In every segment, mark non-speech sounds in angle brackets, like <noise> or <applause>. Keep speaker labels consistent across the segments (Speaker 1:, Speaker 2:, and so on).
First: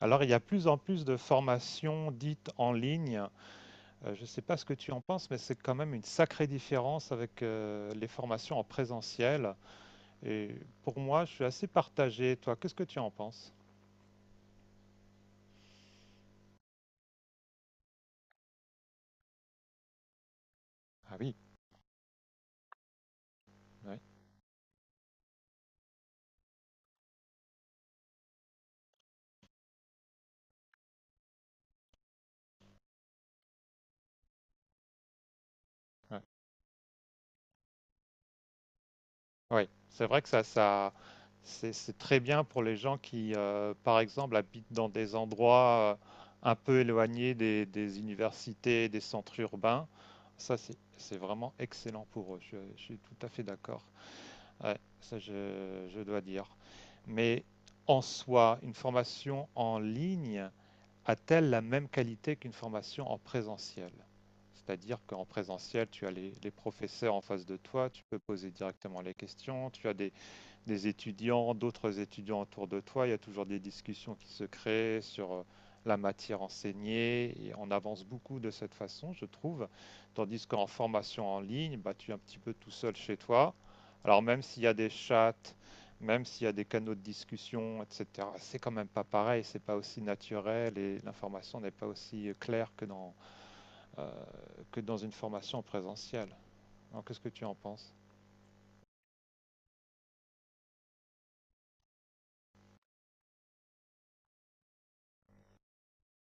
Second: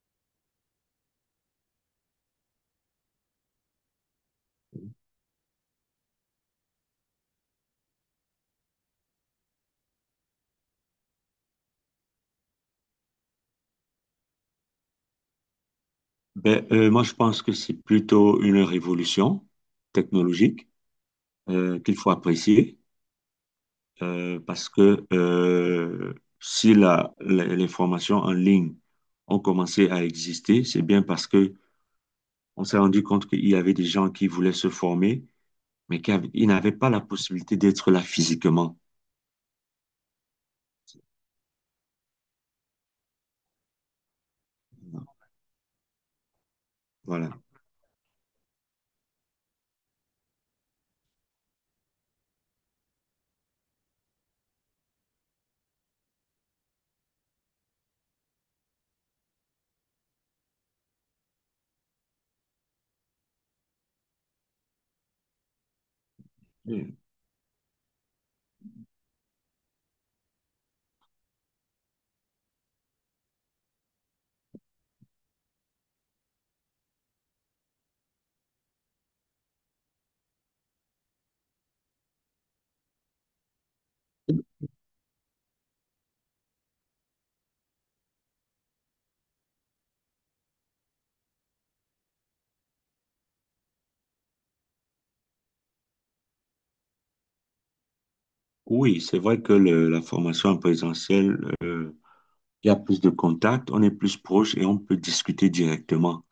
Speaker 1: Alors, il y a plus en plus de formations dites en ligne. Je ne sais pas ce que tu en penses, mais c'est quand même une sacrée différence avec les formations en présentiel. Et pour moi, je suis assez partagé. Toi, qu'est-ce que tu en penses?
Speaker 2: Moi, je pense que c'est plutôt une révolution technologique
Speaker 1: Ah oui,
Speaker 2: qu'il faut apprécier
Speaker 1: oui,
Speaker 2: parce que si les formations en ligne ont commencé à exister, c'est bien parce que on s'est rendu compte qu'il y avait des gens qui voulaient se former, mais
Speaker 1: ouais.
Speaker 2: ils n'avaient pas la possibilité d'être là physiquement.
Speaker 1: Oui, c'est vrai que ça, c'est très bien pour les gens qui, par exemple, habitent dans des endroits un peu éloignés
Speaker 2: Voilà.
Speaker 1: des universités, des centres urbains. Ça, c'est vraiment excellent pour eux. Je suis tout à fait d'accord. Ouais, ça je dois dire. Mais en soi, une formation en ligne a-t-elle la même qualité qu'une formation en présentiel? C'est-à-dire qu'en présentiel, tu as les
Speaker 2: Mm.
Speaker 1: professeurs en face de toi, tu peux poser directement les questions, tu as des étudiants, d'autres étudiants autour de toi. Il y a toujours des discussions qui se créent sur la matière enseignée et on avance beaucoup de cette façon, je trouve. Tandis qu'en formation en ligne, bah, tu es un petit peu tout seul chez toi. Alors même s'il y a des chats, même s'il y a des canaux de discussion, etc., c'est quand même pas pareil, c'est pas aussi naturel et l'information n'est pas aussi claire que euh, que dans une formation présentielle. Alors qu'est-ce que tu en penses?
Speaker 2: Oui, c'est vrai que la formation en présentiel, il y a plus de contact, on est plus proche et on peut discuter directement.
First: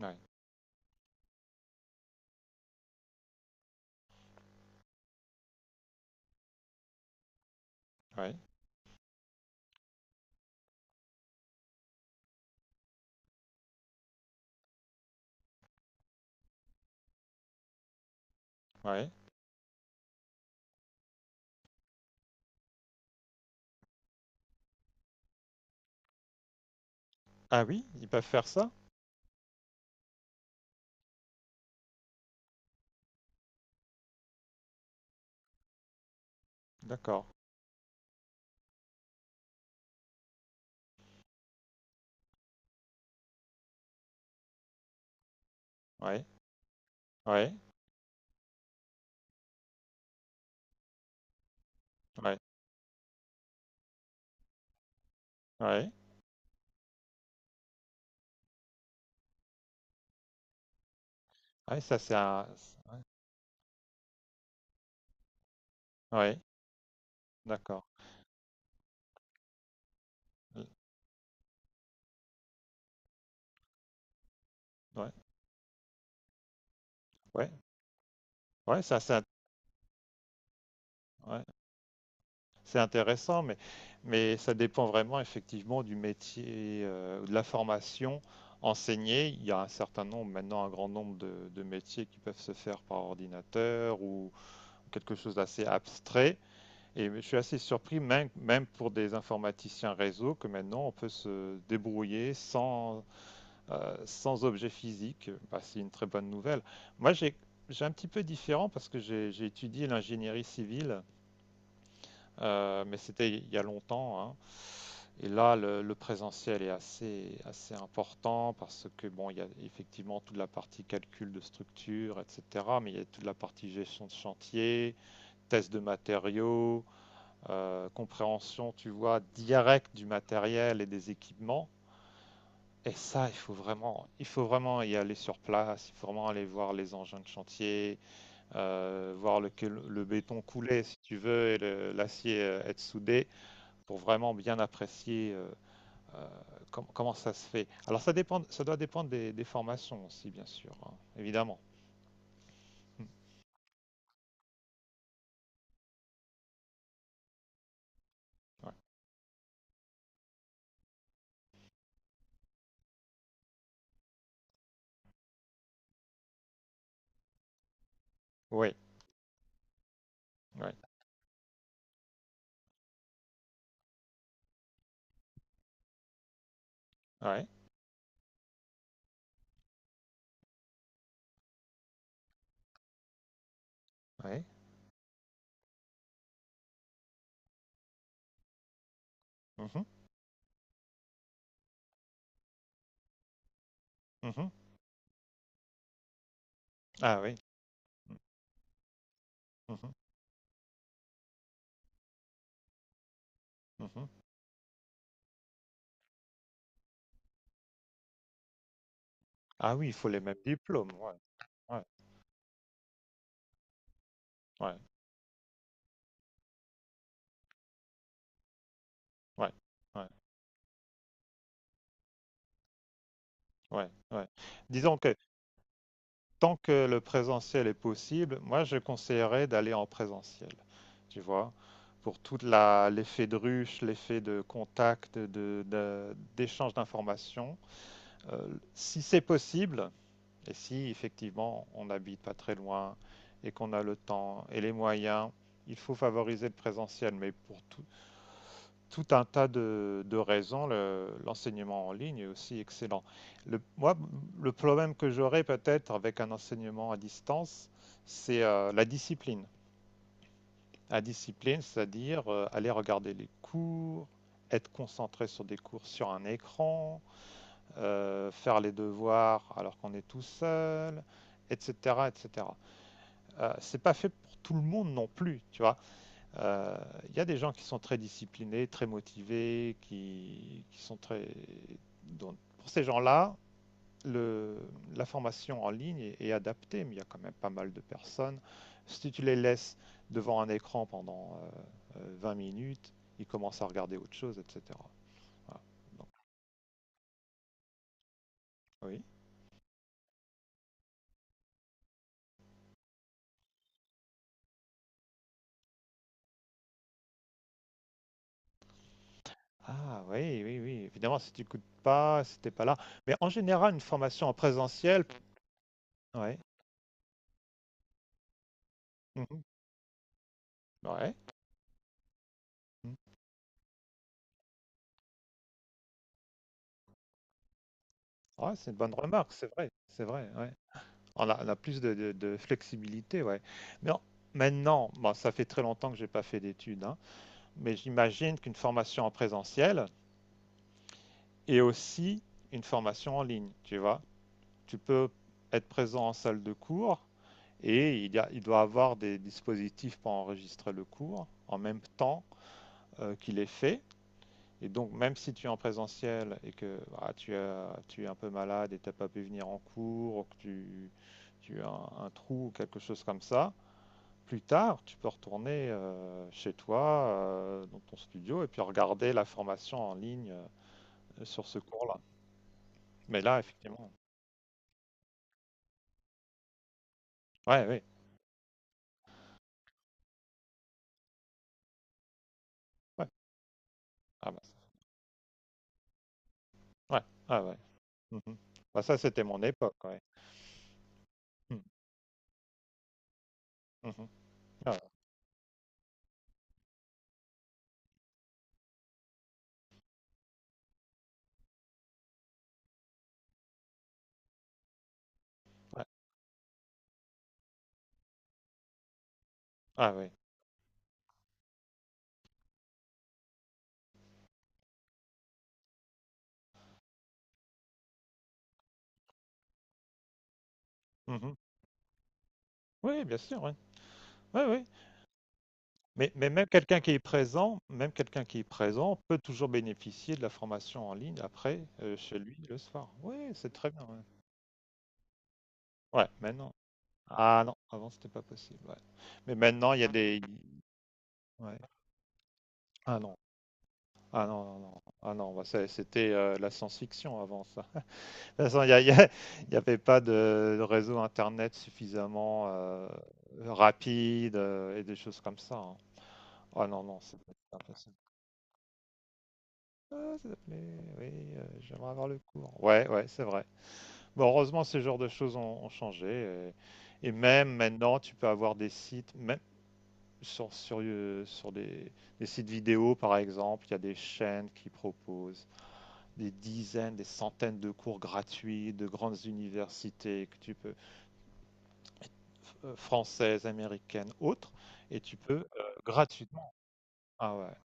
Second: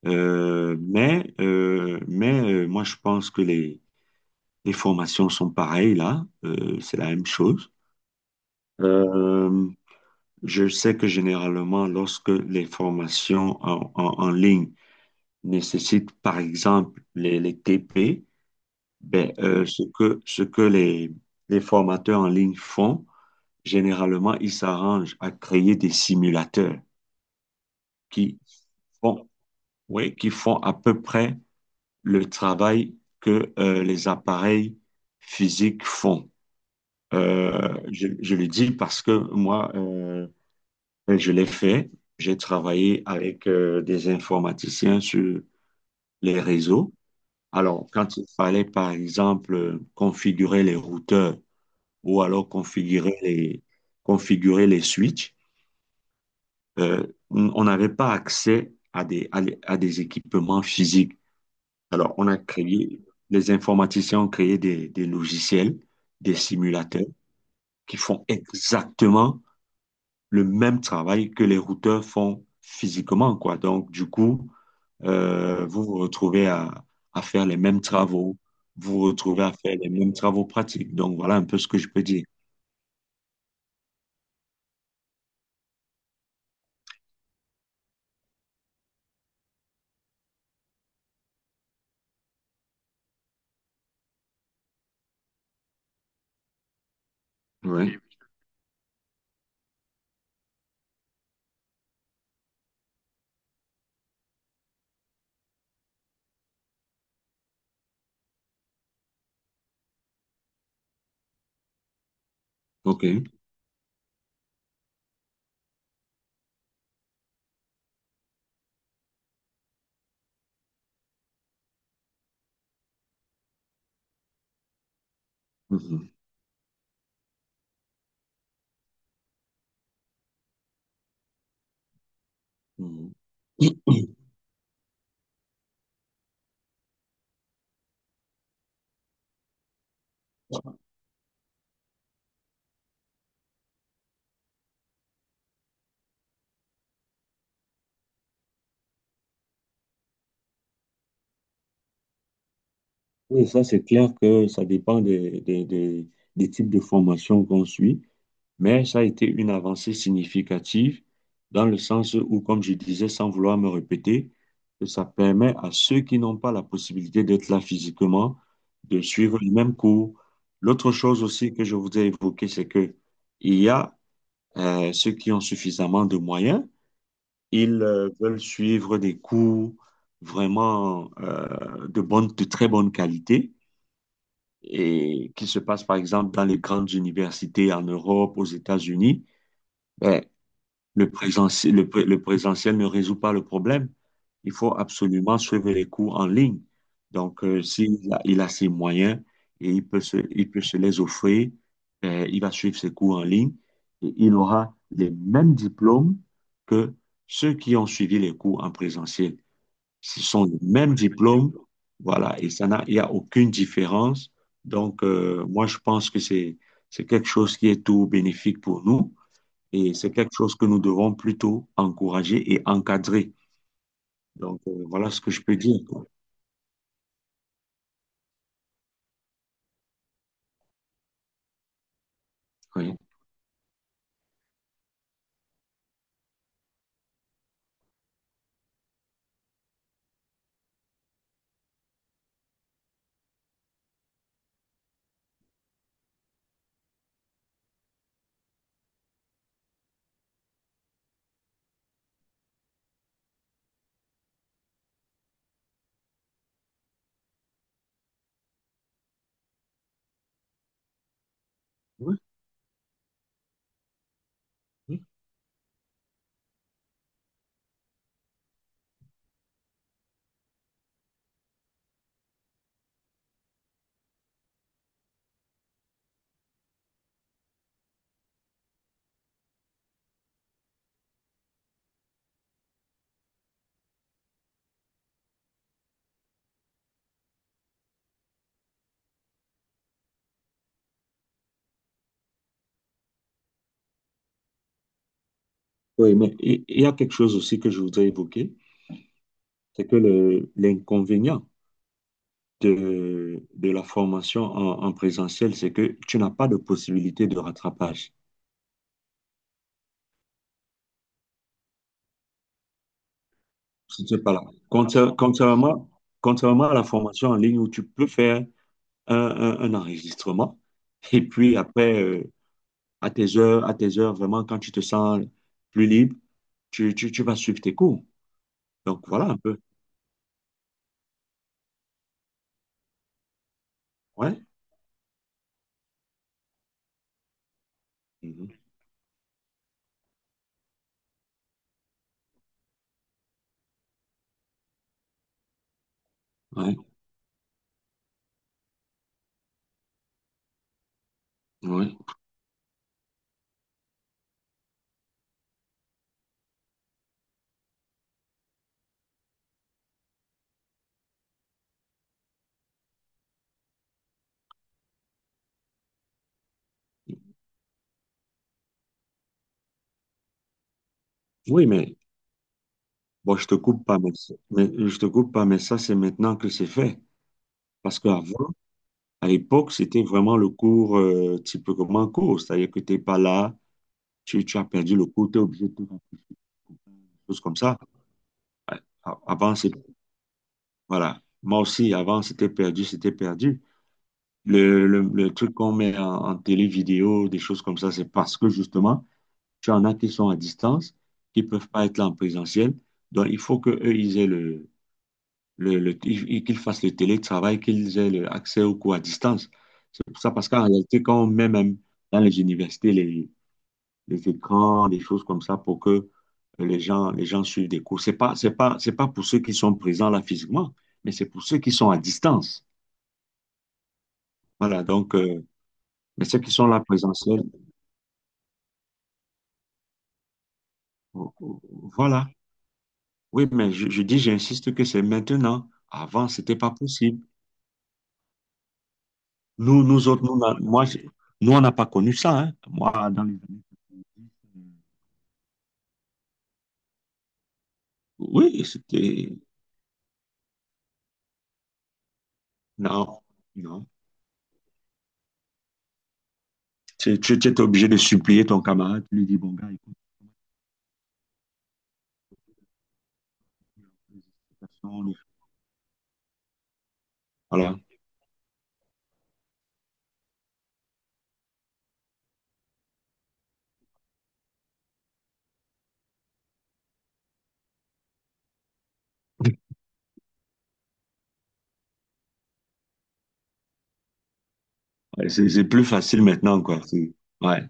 Speaker 1: Ouais,
Speaker 2: Mais moi, je pense que les formations sont pareilles là. C'est la même chose.
Speaker 1: ouais,
Speaker 2: Euh, je sais que généralement, lorsque les formations en ligne nécessitent, par exemple, les TP,
Speaker 1: ouais.
Speaker 2: ce que les formateurs en ligne font, généralement, ils s'arrangent à créer des simulateurs
Speaker 1: Ah oui, ils peuvent
Speaker 2: qui
Speaker 1: faire ça?
Speaker 2: font, oui, qui font à peu près le travail que les appareils physiques font.
Speaker 1: D'accord.
Speaker 2: Je le dis parce que moi, je l'ai fait. J'ai travaillé avec des informaticiens sur
Speaker 1: Ouais,
Speaker 2: les réseaux.
Speaker 1: ouais,
Speaker 2: Alors, quand il fallait, par exemple, configurer les routeurs ou
Speaker 1: ouais,
Speaker 2: alors configurer configurer les switches,
Speaker 1: ouais.
Speaker 2: on n'avait pas accès à des, à des à des équipements physiques.
Speaker 1: Ouais, ça c'est
Speaker 2: Alors, on a
Speaker 1: un... Ouais,
Speaker 2: créé, les informaticiens ont créé des logiciels, des
Speaker 1: ouais,
Speaker 2: simulateurs
Speaker 1: d'accord.
Speaker 2: qui font exactement le
Speaker 1: Euh,
Speaker 2: même travail que les routeurs font physiquement, quoi. Donc, du coup,
Speaker 1: Ouais,
Speaker 2: vous vous retrouvez à faire
Speaker 1: ouais,
Speaker 2: les mêmes travaux,
Speaker 1: ouais,
Speaker 2: vous
Speaker 1: ça
Speaker 2: vous retrouvez à faire les mêmes travaux pratiques. Donc, voilà un
Speaker 1: ouais,
Speaker 2: peu ce que je peux dire.
Speaker 1: c'est intéressant, mais ça dépend vraiment effectivement du métier, de la formation enseignée. Il y a un certain nombre, maintenant un grand nombre de métiers qui peuvent se faire par ordinateur ou quelque chose d'assez abstrait. Et je suis assez
Speaker 2: Ouais. Oui,
Speaker 1: surpris, même, même pour des informaticiens réseau, que maintenant on peut se débrouiller sans sans objet physique, bah, c'est une très bonne nouvelle. Moi, j'ai un petit peu différent parce que j'ai étudié l'ingénierie civile, mais
Speaker 2: OK.
Speaker 1: c'était il y a longtemps, hein. Et là, le présentiel est assez important parce que, bon, il y a effectivement toute la partie calcul de structure, etc. Mais il y a toute la partie gestion de chantier, test de
Speaker 2: Mhm.
Speaker 1: matériaux, compréhension, tu vois, directe du matériel et des équipements. Et
Speaker 2: Mhm.
Speaker 1: ça, il faut vraiment y aller sur place, il faut vraiment aller voir les engins de chantier, voir le béton couler si tu veux et l'acier être soudé pour vraiment bien apprécier euh, comment ça se fait. Alors ça dépend, ça doit dépendre des formations aussi, bien sûr, hein, évidemment. Mm.
Speaker 2: Oui, ça, c'est clair que ça dépend des types de formations qu'on suit.
Speaker 1: Ouais.
Speaker 2: Mais ça a été une avancée significative dans le sens où, comme je disais, sans vouloir me répéter, que ça permet à ceux qui n'ont pas la possibilité d'être là physiquement
Speaker 1: Oui,
Speaker 2: de suivre le même cours.
Speaker 1: oui,
Speaker 2: L'autre chose aussi que je voudrais évoquer, c'est que il y a ceux qui ont suffisamment de moyens,
Speaker 1: oui,
Speaker 2: ils veulent suivre des cours vraiment de de très bonne qualité
Speaker 1: oui.
Speaker 2: et qui se passent par exemple dans les grandes universités en Europe, aux États-Unis.
Speaker 1: Mhm,
Speaker 2: Ben, le présentiel, le présentiel ne résout pas le problème.
Speaker 1: mhm.
Speaker 2: Il faut absolument suivre les cours en ligne.
Speaker 1: Ah oui.
Speaker 2: Donc,
Speaker 1: Mm,
Speaker 2: il a ses moyens et il
Speaker 1: mhm,
Speaker 2: peut il peut se les offrir, il va suivre ses cours en ligne
Speaker 1: mhm.
Speaker 2: et il aura les mêmes diplômes que ceux qui ont suivi les cours en présentiel.
Speaker 1: Ah oui, il faut les
Speaker 2: Ce
Speaker 1: mêmes
Speaker 2: sont les
Speaker 1: diplômes.
Speaker 2: mêmes
Speaker 1: Ouais,
Speaker 2: diplômes,
Speaker 1: ouais,
Speaker 2: voilà, et ça n'a, il n'y a aucune différence.
Speaker 1: ouais,
Speaker 2: Donc, je pense que c'est quelque chose qui est tout bénéfique pour nous.
Speaker 1: ouais,
Speaker 2: Et
Speaker 1: ouais,
Speaker 2: c'est quelque chose que nous devons plutôt encourager et encadrer.
Speaker 1: ouais, ouais.
Speaker 2: Donc,
Speaker 1: Disons
Speaker 2: voilà
Speaker 1: que
Speaker 2: ce que je peux dire. Quoi.
Speaker 1: tant que le présentiel est possible, moi je conseillerais d'aller en présentiel, tu vois, pour toute
Speaker 2: Oui.
Speaker 1: l'effet de ruche, l'effet de contact, d'échange d'informations. Euh, Si c'est possible, et si effectivement on n'habite pas très loin et qu'on a le temps et les moyens, il faut favoriser le présentiel, mais pour tout un tas de raisons, l'enseignement en ligne est aussi excellent. Moi, le problème que j'aurais peut-être avec un enseignement à distance, c'est la discipline. La discipline,
Speaker 2: Oui,
Speaker 1: c'est-à-dire aller regarder les cours, être
Speaker 2: oui.
Speaker 1: concentré sur des cours sur un écran, faire les devoirs alors qu'on est tout seul, etc., etc. C'est pas fait pour tout le monde non plus, tu vois. Euh, Il y a des gens qui sont très disciplinés, très motivés, qui sont très. Donc, pour ces gens-là, le- la formation en ligne est adaptée, mais il y a quand même pas mal de personnes. Si tu les laisses devant un écran pendant 20 minutes, ils commencent à regarder autre chose, etc. Voilà.
Speaker 2: Oui, mais il y a quelque chose aussi que je voudrais évoquer,
Speaker 1: Oui.
Speaker 2: c'est que l'inconvénient de la formation en présentiel, c'est que tu n'as pas de possibilité de rattrapage.
Speaker 1: Ah oui, oui, oui. Évidemment, si tu n'écoutes pas, si t'es pas là. Mais en général, une
Speaker 2: Je ne sais
Speaker 1: formation
Speaker 2: pas
Speaker 1: en
Speaker 2: là.
Speaker 1: présentiel,
Speaker 2: Contrairement,
Speaker 1: ouais.
Speaker 2: contrairement à la formation en ligne où tu peux faire
Speaker 1: Mhm.
Speaker 2: un enregistrement
Speaker 1: Ouais.
Speaker 2: et puis après, à
Speaker 1: Mhm.
Speaker 2: tes heures, vraiment, quand tu te sens plus libre, tu vas suivre tes cours.
Speaker 1: Ouais, c'est une bonne
Speaker 2: Donc voilà
Speaker 1: remarque,
Speaker 2: un peu.
Speaker 1: c'est vrai, ouais. On a plus de, de flexibilité, ouais. Mais
Speaker 2: Ouais.
Speaker 1: maintenant, bon, ça fait très longtemps que j'ai pas fait d'études, hein, mais j'imagine
Speaker 2: Mhm.
Speaker 1: qu'une formation en présentiel est aussi une formation en ligne, tu vois. Tu peux être présent en salle de
Speaker 2: Ouais.
Speaker 1: cours et il doit avoir des dispositifs pour enregistrer le cours en même
Speaker 2: Ouais.
Speaker 1: temps qu'il est fait. Et donc, même si tu es en présentiel et que ah, tu es un peu malade et tu n'as pas pu venir en cours, ou que tu as un trou ou quelque chose comme ça, plus tard, tu peux retourner chez toi, dans ton studio, et puis regarder la formation en ligne sur ce
Speaker 2: Oui, mais
Speaker 1: cours-là. Mais
Speaker 2: bon,
Speaker 1: là,
Speaker 2: je te coupe
Speaker 1: effectivement.
Speaker 2: pas, mais, mais je te coupe pas, mais ça, c'est maintenant que c'est fait.
Speaker 1: Ouais, oui.
Speaker 2: Parce qu'avant, à l'époque, c'était vraiment le cours type comme un cours. C'est-à-dire que tu n'es
Speaker 1: Ouais.
Speaker 2: pas là,
Speaker 1: Ah bah, ça-
Speaker 2: tu as perdu le cours, tu es obligé de faire
Speaker 1: ouais.
Speaker 2: quelque chose
Speaker 1: Ah ouais.
Speaker 2: comme ça.
Speaker 1: Mhm. Bah, ça, c'était mon
Speaker 2: Avant, c'est
Speaker 1: époque, ouais.
Speaker 2: voilà.
Speaker 1: Mm.
Speaker 2: Moi aussi, avant, c'était c'était perdu.
Speaker 1: Mhm. Ah, ouais,
Speaker 2: Le truc qu'on met en télé vidéo, des choses comme ça, c'est parce que justement, tu en as qui sont à distance, qui ne peuvent pas être là en présentiel. Donc, il faut qu'eux, ils aient
Speaker 1: ouais.
Speaker 2: qu'ils fassent le télétravail, qu'ils aient le accès aux cours à distance.
Speaker 1: Ah
Speaker 2: C'est
Speaker 1: oui.
Speaker 2: pour ça, parce qu'en réalité, quand on met même dans les universités les écrans, des choses comme ça, pour que les gens suivent des cours, c'est pas pour ceux qui sont présents là physiquement, mais c'est
Speaker 1: Mhm.
Speaker 2: pour ceux qui sont à distance.
Speaker 1: Oui, bien sûr, ouais. Oui, oui.
Speaker 2: Voilà, donc, mais
Speaker 1: Mais
Speaker 2: ceux
Speaker 1: même
Speaker 2: qui sont là
Speaker 1: quelqu'un qui est
Speaker 2: présentiel,
Speaker 1: présent, même quelqu'un qui est présent peut toujours bénéficier de la formation en ligne après, chez
Speaker 2: voilà.
Speaker 1: lui, le soir. Oui,
Speaker 2: Oui,
Speaker 1: c'est très
Speaker 2: mais
Speaker 1: bien. Ouais,
Speaker 2: je dis, j'insiste que c'est maintenant.
Speaker 1: ouais,
Speaker 2: Avant,
Speaker 1: maintenant.
Speaker 2: c'était pas possible.
Speaker 1: Ah non, avant c'était pas possible, ouais. Mais maintenant il
Speaker 2: Nous,
Speaker 1: y a
Speaker 2: nous
Speaker 1: des.
Speaker 2: autres, nous, on moi, je- nous,
Speaker 1: Ouais.
Speaker 2: on n'a pas connu ça. Hein. Moi,
Speaker 1: Ah non,
Speaker 2: dans les années.
Speaker 1: ah non, non, non. Ah non, bah, c'était la science-fiction avant ça. <laughs> De toute façon,
Speaker 2: Oui, c'était.
Speaker 1: il y avait pas de réseau internet suffisamment
Speaker 2: Non, non.
Speaker 1: rapide et des choses comme ça, hein. Ah non, non, c'est
Speaker 2: Tu
Speaker 1: c'est
Speaker 2: étais obligé
Speaker 1: impossible.
Speaker 2: de supplier ton camarade. Tu lui dis, bon, gars, écoute,
Speaker 1: Ah, s'il te plaît, oui, j'aimerais avoir le cours. Ouais, ouais, c'est vrai.
Speaker 2: il y a
Speaker 1: Bon,
Speaker 2: des
Speaker 1: heureusement, ces genres
Speaker 2: explications,
Speaker 1: de choses ont changé. Et même
Speaker 2: voilà.
Speaker 1: maintenant, tu peux avoir des sites. Sur des sites vidéo, par exemple, il y a des chaînes qui proposent des dizaines, des centaines de cours gratuits de grandes universités que tu peux, françaises, américaines, autres, et tu
Speaker 2: Ouais,
Speaker 1: peux
Speaker 2: c'est plus facile
Speaker 1: gratuitement.
Speaker 2: maintenant, quoi.
Speaker 1: Ah ouais.
Speaker 2: Ouais.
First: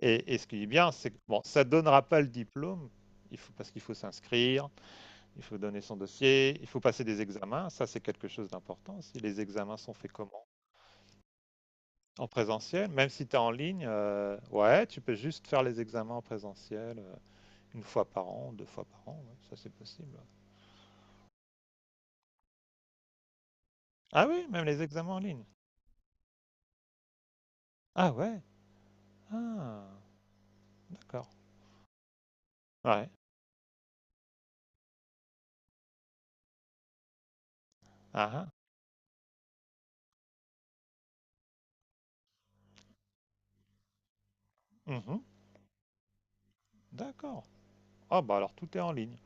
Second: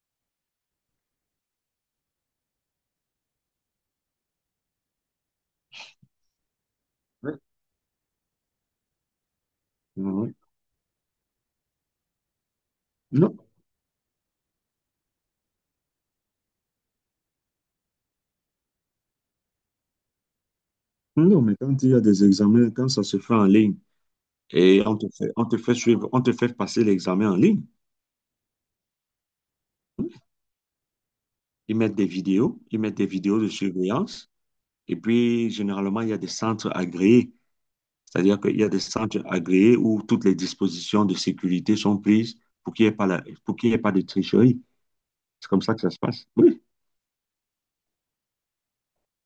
Speaker 1: Et ce qui est bien, c'est que bon, ça ne donnera pas le diplôme, il faut, parce qu'il faut s'inscrire, il faut donner son dossier, il faut passer des
Speaker 2: Ouais.
Speaker 1: examens. Ça, c'est quelque chose d'important. Si les examens sont faits
Speaker 2: Ouais.
Speaker 1: comment? En présentiel, même si tu
Speaker 2: Non,
Speaker 1: es en ligne, ouais, tu peux juste faire les examens en présentiel une fois par an, deux fois par an, ouais, ça c'est possible.
Speaker 2: non, mais quand il y a des examens, quand ça se fait en ligne
Speaker 1: Ah oui, même les
Speaker 2: et
Speaker 1: examens en ligne.
Speaker 2: on te fait suivre, on te fait passer l'examen en ligne.
Speaker 1: Ah ouais, ah, d'accord.
Speaker 2: Ils mettent des
Speaker 1: Ouais,
Speaker 2: vidéos de surveillance. Et puis, généralement, il y a des centres agréés.
Speaker 1: ah,
Speaker 2: C'est-à-dire qu'il
Speaker 1: ah,
Speaker 2: y a des centres agréés où toutes les dispositions de sécurité sont prises pour qu'il n'y ait pas la, pour qu'il y ait pas de tricherie.
Speaker 1: mhm,
Speaker 2: C'est comme ça que ça se passe. Oui,
Speaker 1: d'accord. Ah bah alors tout est en ligne.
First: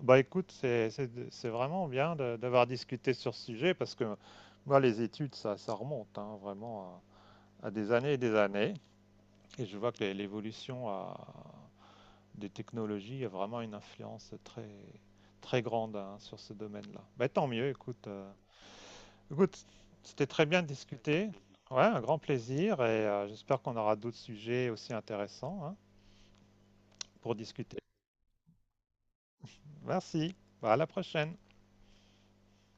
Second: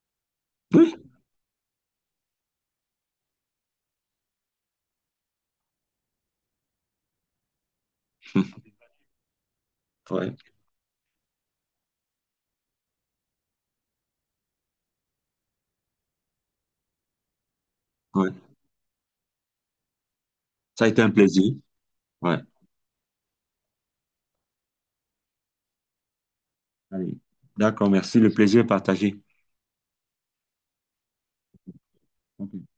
Speaker 1: Bah écoute,
Speaker 2: oui.
Speaker 1: c'est vraiment bien d'avoir discuté sur ce sujet parce que moi les études, ça remonte hein, vraiment à des
Speaker 2: <laughs>
Speaker 1: années. Et je vois que
Speaker 2: Ouais,
Speaker 1: l'évolution a, des technologies a vraiment une influence très, très grande hein, sur ce domaine-là. Bah, tant mieux, écoute.
Speaker 2: ouais.
Speaker 1: Écoute, C'était très bien de
Speaker 2: Ça a été un
Speaker 1: discuter.
Speaker 2: plaisir.
Speaker 1: Ouais, un grand
Speaker 2: Ouais.
Speaker 1: plaisir et j'espère qu'on aura d'autres sujets aussi intéressants hein,
Speaker 2: Allez.
Speaker 1: pour discuter.
Speaker 2: D'accord, merci. Le plaisir est partagé.
Speaker 1: Merci, bah, à la prochaine.
Speaker 2: OK.